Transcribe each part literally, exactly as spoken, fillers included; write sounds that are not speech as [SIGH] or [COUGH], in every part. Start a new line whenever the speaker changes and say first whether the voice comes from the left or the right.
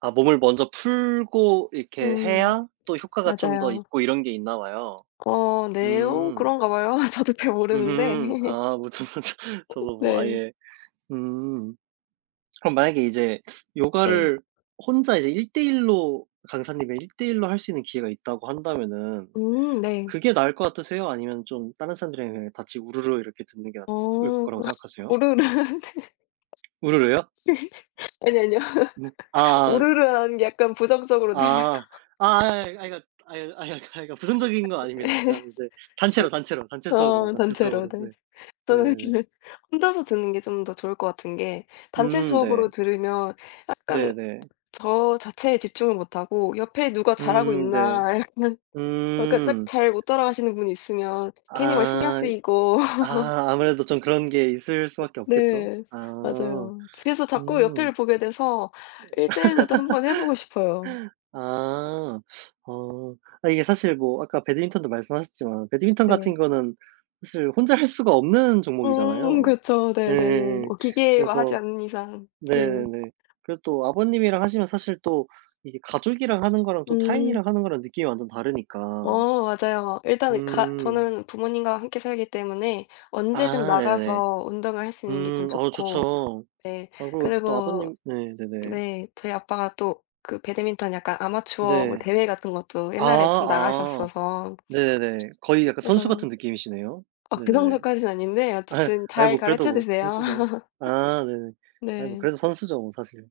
right: 아 몸을 먼저 풀고 이렇게
left: 음.
right: 해야 또 효과가 좀 더
left: 맞아요.
right: 있고 이런 게 있나 봐요?
left: 어. 네 요.
right: 음.
left: 그런가 봐요. 저도 잘 모르는데.
right: 으흠.
left: [LAUGHS]
right: 아 무슨 저도 뭐
left: 네.
right: 아예. 음. 그럼 만약에 이제
left: 네.
right: 요가를 혼자 이제 일대일 로 강사님이 일대일 로 할 수 있는 기회가 있다고 한다면은
left: 음 네.
right: 그게 나을 것 같으세요? 아니면 좀 다른 사람들이랑 그냥 같이 우르르 이렇게 듣는 게 나을
left: 어.
right: 거라고
left: [LAUGHS]
right: 생각하세요?
left: 우르르. 네. [LAUGHS]
right: 우르르요?
left: 아니요, 아니요.
right: 음.
left: [LAUGHS]
right: 아.
left: 우르르라는 게 약간 부정적으로 들려서.
right: 아. 아 아이, 아이 아 이거 아유 아휴 아이 아이고 부정적인 거
left: [LAUGHS]
right: 아닙니다.
left: 아니요.
right: 그냥 인제 단체로 단체로 단체
left: 예.
right: 수업으로
left: 어.
right: 단체
left: 단체로
right: 수업으로
left: 네.
right: 네.
left: 저는
right: 네네네.
left: 근데 혼자서 듣는 게 좀 더 좋을 것 같은 게 단체
right: 음
left: 수업으로
right: 네.
left: 들으면 약간
right: 네네.
left: 저 자체에 집중을 못 하고 옆에 '누가 잘하고
right: 음. 네.
left: 있나?' 약간 어 그러니까 짝
right: 음.
left: 잘 못 따라가시는 분이 있으면 괜히 막 신경
right: 아.
left: 쓰이고
right: 아
left: [LAUGHS]
right: 아무래도 좀 그런 게 있을 수밖에 없겠죠?
left: 네.
right: 아.
left: 맞아요. 그래서 자꾸
right: 음.
left: 옆에를 보게 돼서 일대일 로도 한 번 해 보고 싶어요.
right: [LAUGHS] 아. 어. 아 이게 사실 뭐 아까 배드민턴도 말씀하셨지만 배드민턴
left: 네.
right: 같은 거는 사실 혼자 할 수가 없는
left: 음.
right: 종목이잖아요.
left: 그쵸. 네 네 네.
right: 예예예.
left: 오 기계화하지
right: 그래서
left: 않는 이상 네.
right: 네네네. 그리고 또 아버님이랑 하시면 사실 또 이게 가족이랑 하는 거랑 또
left: 음.
right: 타인이랑 하는 거랑 느낌이 완전 다르니까.
left: 어 맞아요. 막 일단은 가
right: 음.
left: 저는 부모님과 함께 살기 때문에 언제든
right: 아 네네네.
left: 나가서 운동을 할 수 있는 게 좀
right: 음. 어.
left: 좋고
right: 좋죠.
left: 네.
right: 아 그리고 또
left: 그리고
right: 아버님 네. 네네.
left: 네. 저희 아빠가 또 그 배드민턴 약간 아마추어 뭐
right: 네.
left: 대회 같은 것도
right: 아
left: 옛날에 좀
right: 아.
left: 나가셨어서
right: 네네네. 거의 약간 선수
left: 그래서
right: 같은 느낌이시네요.
left: 아 그
right: 네네네.
left: 정도까진 아닌데
right: [LAUGHS]
left: 어쨌든
right: 아이
left: 잘
right: 뭐 그래도
left: 가르쳐
right: 뭐
left: 주세요.
right: 선수죠. 아 네네.
left: [LAUGHS]
right: 아이 뭐
left: 네.
right: 그래도 선수죠 뭐 사실.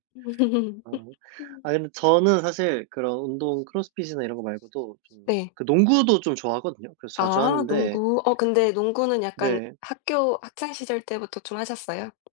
right: 아.
left: [LAUGHS]
right: 아 근데 저는 사실 그런 운동 크로스핏이나 이런 거 말고도 좀
left: 네.
right: 그 농구도 좀 좋아하거든요. 그래서 자주
left: 아
right: 하는데
left: 농구. 어 근데 농구는 약간
right: 네.
left: 학교 학창 시절 때부터 좀 하셨어요?